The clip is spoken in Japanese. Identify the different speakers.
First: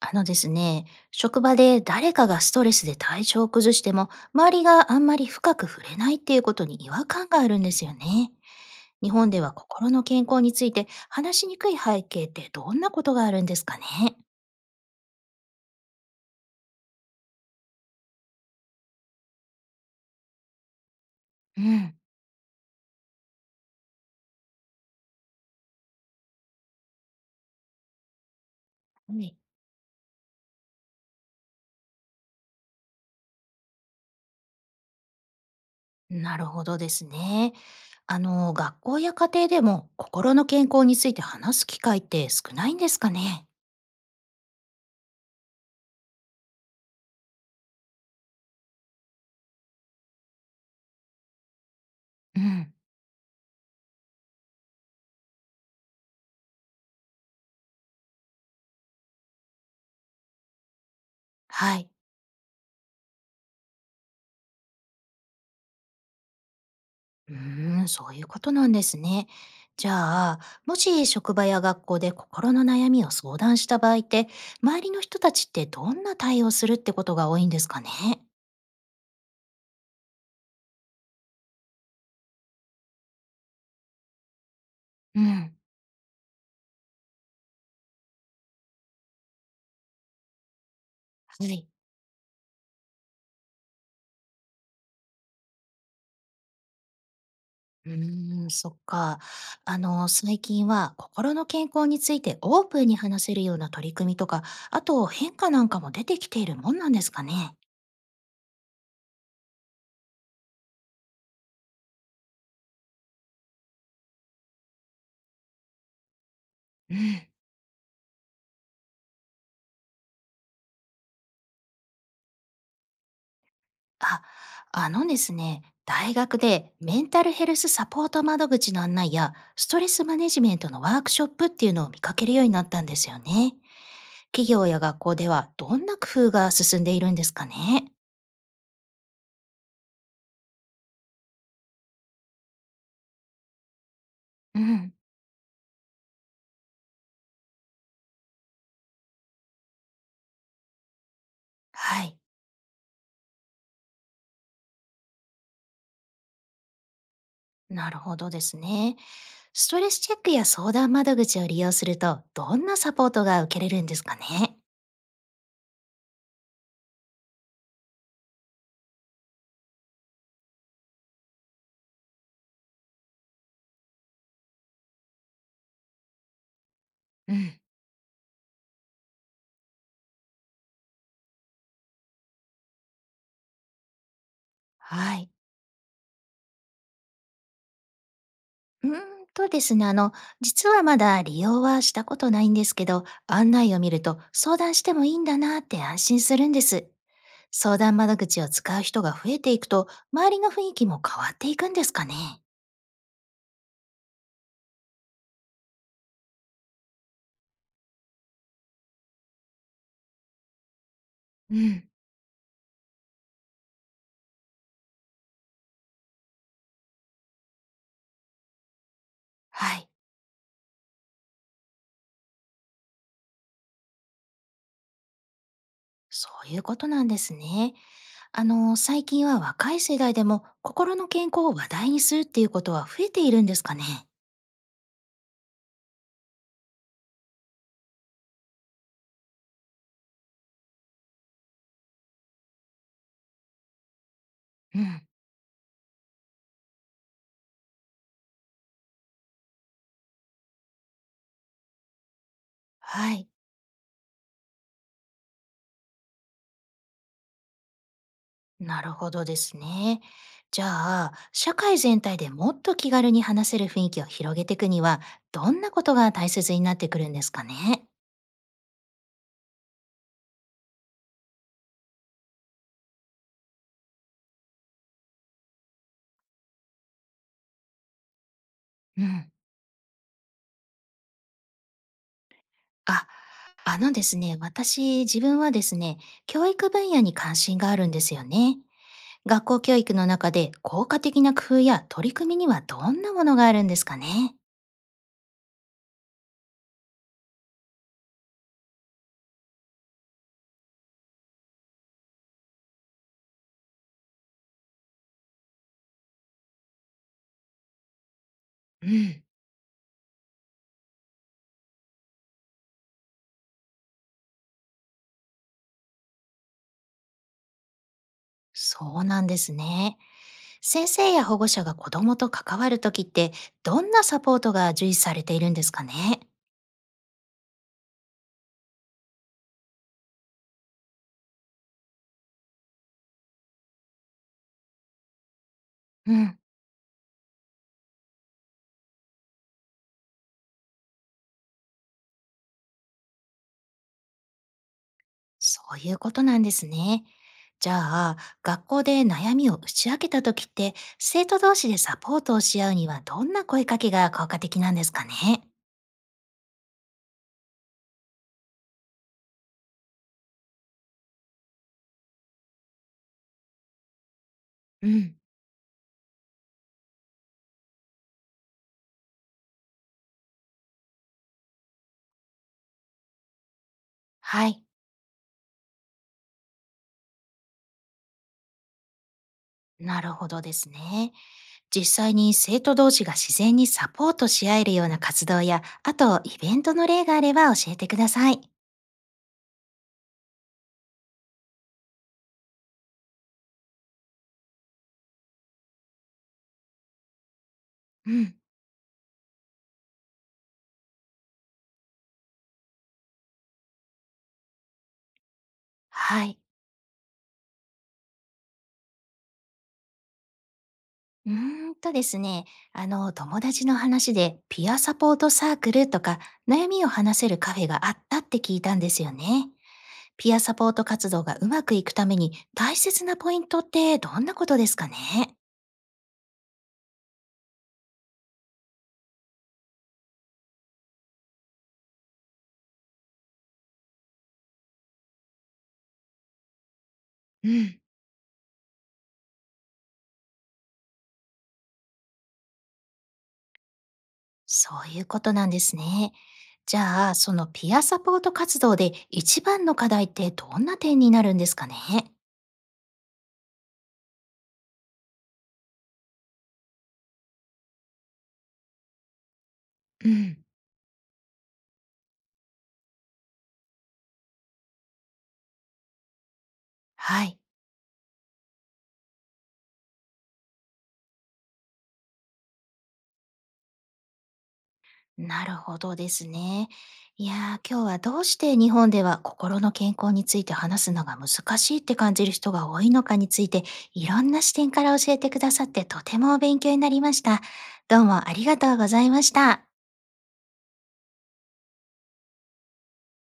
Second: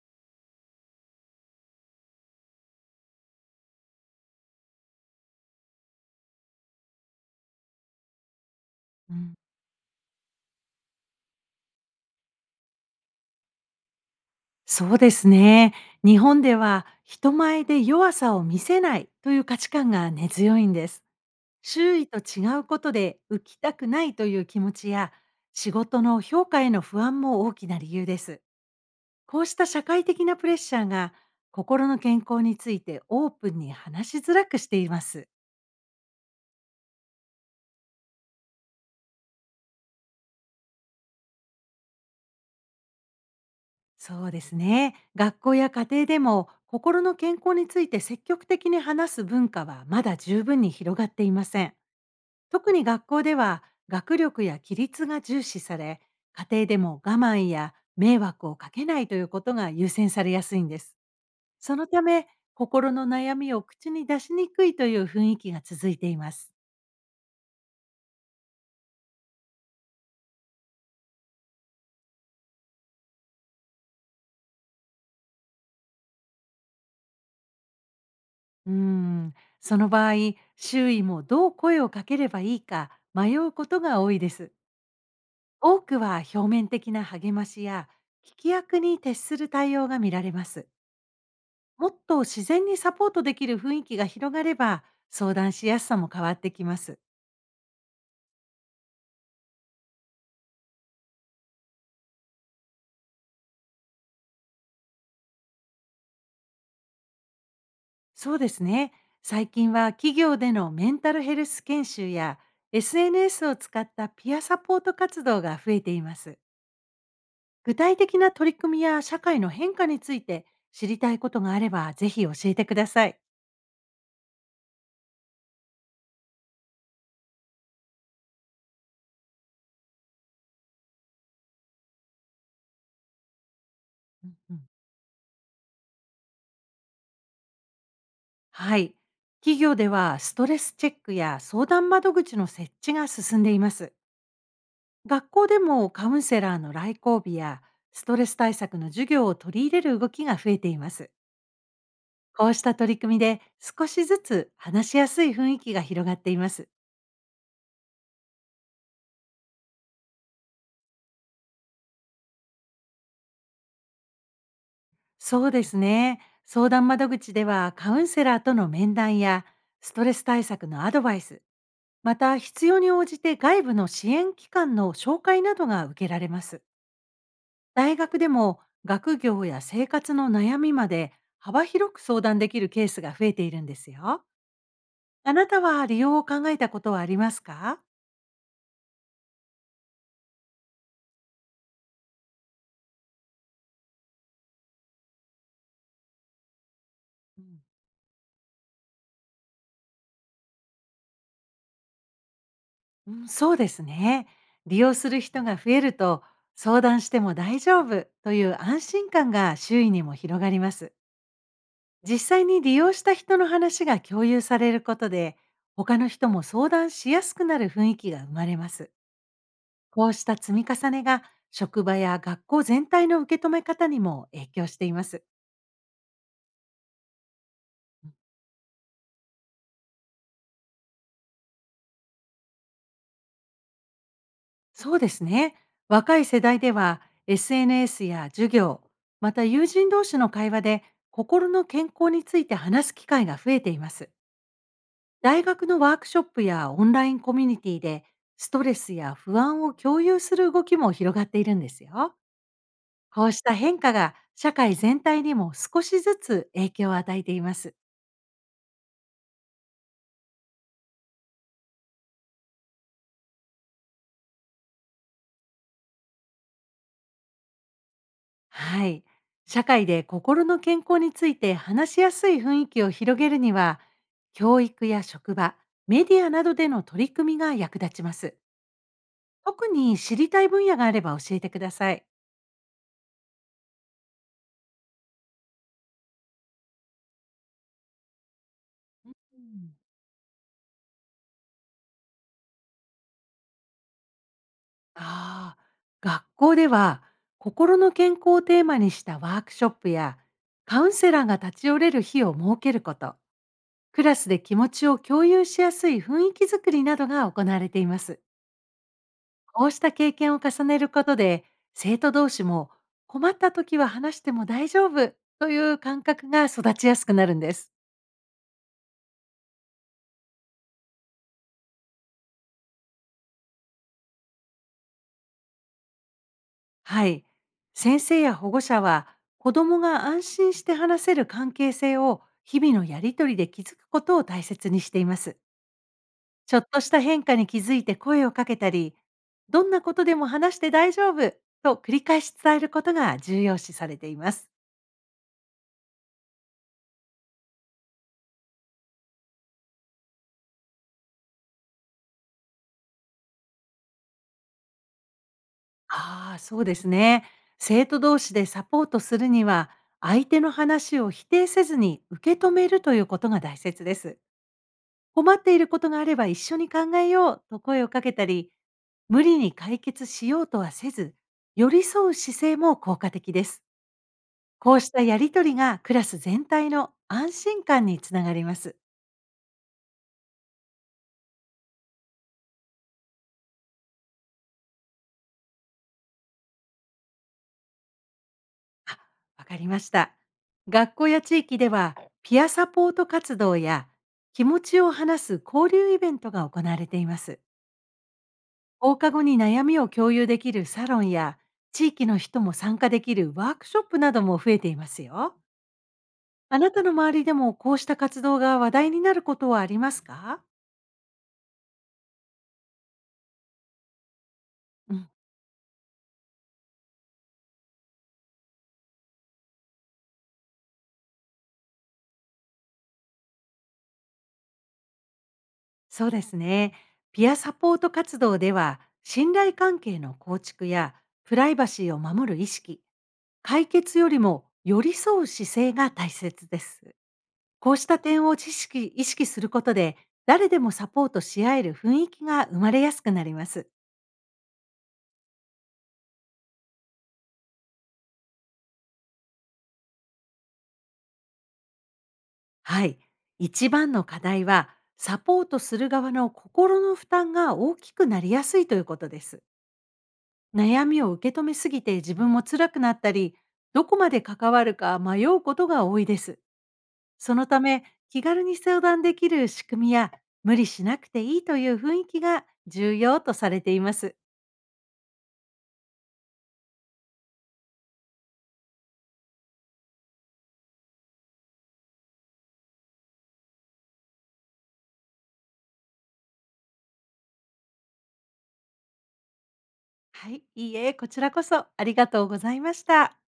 Speaker 1: あのですね、職場で誰かがストレスで体調を崩しても、周りがあんまり深く触れないっていうことに違和感があるんですよね。日
Speaker 2: う
Speaker 1: 本
Speaker 2: ん、
Speaker 1: では心の健康について話しにくい背景ってどんなことがあるんですかね？
Speaker 2: そうですね。日本では人前で弱さを見せないという価値観が根強いんです。
Speaker 1: うん。
Speaker 2: 周囲と違うことで浮きたくないという気持ちや仕事の評価への不安も大きな理由です。
Speaker 1: はい、
Speaker 2: こうした社会的なプレッシャーが心の健康についてオープンに話しづらくしています。
Speaker 1: なるほどですね。学校や家庭でも心の健康について話す機会って少ないんですかね？
Speaker 2: そうですね。学校や家庭でも心の健康について積極的に話す文化はまだ十分に広がっていません。
Speaker 1: う
Speaker 2: 特
Speaker 1: ん。
Speaker 2: に学校では学力や規律が重視され、家庭でも我慢や迷惑をかけないということが優先されやすいんです。そ
Speaker 1: は
Speaker 2: の
Speaker 1: い。
Speaker 2: ため、心の悩みを口に出しにくいという雰囲気が続いています。
Speaker 1: うーん、そういうことなんですね。じゃあ、もし職場や学校で心の悩みを相談した場合って、周りの人たちってどんな対応するってことが多いんですかね？
Speaker 2: うーん、その場合、周囲もどう声をかければいいか迷うことが多いです。
Speaker 1: うん。
Speaker 2: 多くは表面的な励ましや聞き役に徹する対応が見られます。
Speaker 1: はい。
Speaker 2: もっと自然にサポートできる雰囲気が広がれば、相談しやすさも変わってきます。
Speaker 1: うーん、そっか。最近は心の健康についてオープンに話せるような取り組みとか、あと変化なんかも出てきているもんなんですかね？
Speaker 2: そうですね。最近は企業でのメンタルヘルス研修や SNS を使ったピアサポート活動が増えています。
Speaker 1: うん。
Speaker 2: 具体的な取り組みや社会の変化について知りたいことがあればぜひ教えてください。
Speaker 1: あ、あのですね、大学でメンタルヘルスサポート窓口の案内やストレスマネジメントのワークショップっていうのを見かけるようになったんですよね。
Speaker 2: うん
Speaker 1: 企
Speaker 2: うん、
Speaker 1: 業や学校ではどんな工夫が進んでいるんですかね？
Speaker 2: はい。企業ではストレスチェックや相談窓口の設置が進んでいます。
Speaker 1: うん。
Speaker 2: 学校でもカウンセラーの来校日やストレス対策の授業を取り入れる動きが増えています。
Speaker 1: はい。
Speaker 2: こうした取り組みで少しずつ話しやすい雰囲気が広がっています。
Speaker 1: なるほどですね。ストレスチェックや相談窓口を利用するとどんなサポートが受けれるんですかね？
Speaker 2: そうですね。相談窓口ではカウンセラーとの面談やストレス対策のアドバイス、また必要に応じて外部の支援機関の紹介などが受けられます。
Speaker 1: うん。
Speaker 2: 大学でも学業や生活の悩みまで幅広く相談できるケースが増えているんですよ。
Speaker 1: はい。
Speaker 2: あなたは利用を考えたことはありますか？
Speaker 1: うーんとですね、あの、実はまだ利用はしたことないんですけど、案内を見ると相談してもいいんだなって安心するんです。
Speaker 2: うん。
Speaker 1: 相談窓口を使う人が増えていくと、周りの雰囲気も変わっていくんですかね？
Speaker 2: うん、そうですね。利用する人が増えると、相談しても大丈夫という安心感が周囲にも広がります。
Speaker 1: うん、
Speaker 2: 実際に利用した人の話が共有されることで、他の人も相談しやすくなる雰囲気が生まれます。
Speaker 1: はい、
Speaker 2: こうした積み重ねが職場や学校全体の受け止め方にも影響しています。
Speaker 1: そういうことなんですね。最近は若い世代でも心の健康を話題にするっていうことは増えているんですかね？
Speaker 2: そうですね。若い世代では SNS や授業、また友人同士の会話で心の健康について話す機会が増えています。
Speaker 1: うん、
Speaker 2: 大学のワークショップやオンラインコミュニティでストレスや不安を共有する動きも広がっているんですよ。
Speaker 1: は
Speaker 2: こ
Speaker 1: い。
Speaker 2: うした変化が社会全体にも少しずつ影響を与えています。
Speaker 1: なるほどですね。じゃあ、社会全体でもっと気軽に話せる雰囲気を広げていくには、どんなことが大切になってくるんですかね？
Speaker 2: はい。社会で心の健康について話しやすい雰囲気を広げるには、教育や職場、メディアなどでの取り組みが役立ちます。
Speaker 1: うん。
Speaker 2: 特に知りたい分野があれば教えてください。
Speaker 1: あ、あのですね、私、自分はですね、教育分野に関心があるんですよね。
Speaker 2: う
Speaker 1: 学校教
Speaker 2: ん、
Speaker 1: 育の中で効果的な工夫や取り組みにはどんなものがあるんですかね？
Speaker 2: ああ、学校では心の健康をテーマにしたワークショップやカウンセラーが立ち寄れる日を設けること、クラスで気持ちを共有しやすい雰囲気づくりなどが行われています。
Speaker 1: うん。
Speaker 2: こうした経験を重ねることで、生徒同士も困った時は話しても大丈夫という感覚が育ちやすくなるんです。
Speaker 1: そうなんですね。先生や保護者が子供と関わるときって、どんなサポートが重視されているんですかね？
Speaker 2: はい。先生や保護者は子どもが安心して話せる関係性を日々のやりとりで築くことを大切にしています。
Speaker 1: うん。
Speaker 2: ちょっとした変化に気づいて声をかけたり、どんなことでも話して大丈夫と繰り返し伝えることが重要視されています。
Speaker 1: そういうことなんですね。じゃあ、学校で悩みを打ち明けた時って、生徒同士でサポートをし合うにはどんな声かけが効果的なんですかね？
Speaker 2: ああ、そうですね。生徒同士でサポートするには、相手の話を否定せずに受け止めるということが大切です。
Speaker 1: うん。
Speaker 2: 困っていることがあれば一緒に考えようと声をかけたり、無理に解決しようとはせず、寄り添う姿勢も効果的です。
Speaker 1: はい。
Speaker 2: こうしたやりとりがクラス全体の安心感につながります。
Speaker 1: なるほどですね。実際に生徒同士が自然にサポートし合えるような活動や、あとイベントの例があれば教えてください。
Speaker 2: あ、わかりました。学校や地域では、ピアサポート活動や気持ちを話す交流イベントが行われています。
Speaker 1: うん。
Speaker 2: 放課後に悩みを共有できるサロンや、地域の人も参加できるワークショップなども増えていますよ。
Speaker 1: はい。
Speaker 2: あなたの周りでもこうした活動が話題になることはありますか？
Speaker 1: うーんとですね、あの、友達の話でピア
Speaker 2: う
Speaker 1: サ
Speaker 2: ん、
Speaker 1: ポートサークルとか悩みを話せるカフェがあったって聞いたんですよね。ピアサポート活動がうまくいくために大切なポイントってどんなことですかね？
Speaker 2: そうですね。ピアサポート活動では、信頼関係の構築やプライバシーを守る意識、解決よりも寄り添う姿勢が大切です。
Speaker 1: う
Speaker 2: こう
Speaker 1: ん。
Speaker 2: した点を知識意識することで、誰でもサポートし合える雰囲気が生まれやすくなります。
Speaker 1: そういうことなんですね。じゃあ、そのピアサポート活動で一番の課題ってどんな点になるんですかね？
Speaker 2: はい。一番の課題は、サポートする側の心の負担が大きくなりやすいということです。
Speaker 1: うん。
Speaker 2: 悩みを受け止めすぎて自分も辛くなったり、どこまで関わるか迷うことが多いです。
Speaker 1: は
Speaker 2: そ
Speaker 1: い。
Speaker 2: のため、気軽に相談できる仕組みや、無理しなくていいという雰囲気が重要とされています。
Speaker 1: なるほどですね。いやー、今日はどうして日本では心の健康について話すのが難しいって感じる人が多いのかについて、いろんな視点から教えてくださってとても勉強になりました。どうもありがとうございました。
Speaker 2: はい、いいえ、こちらこそありがとうございました。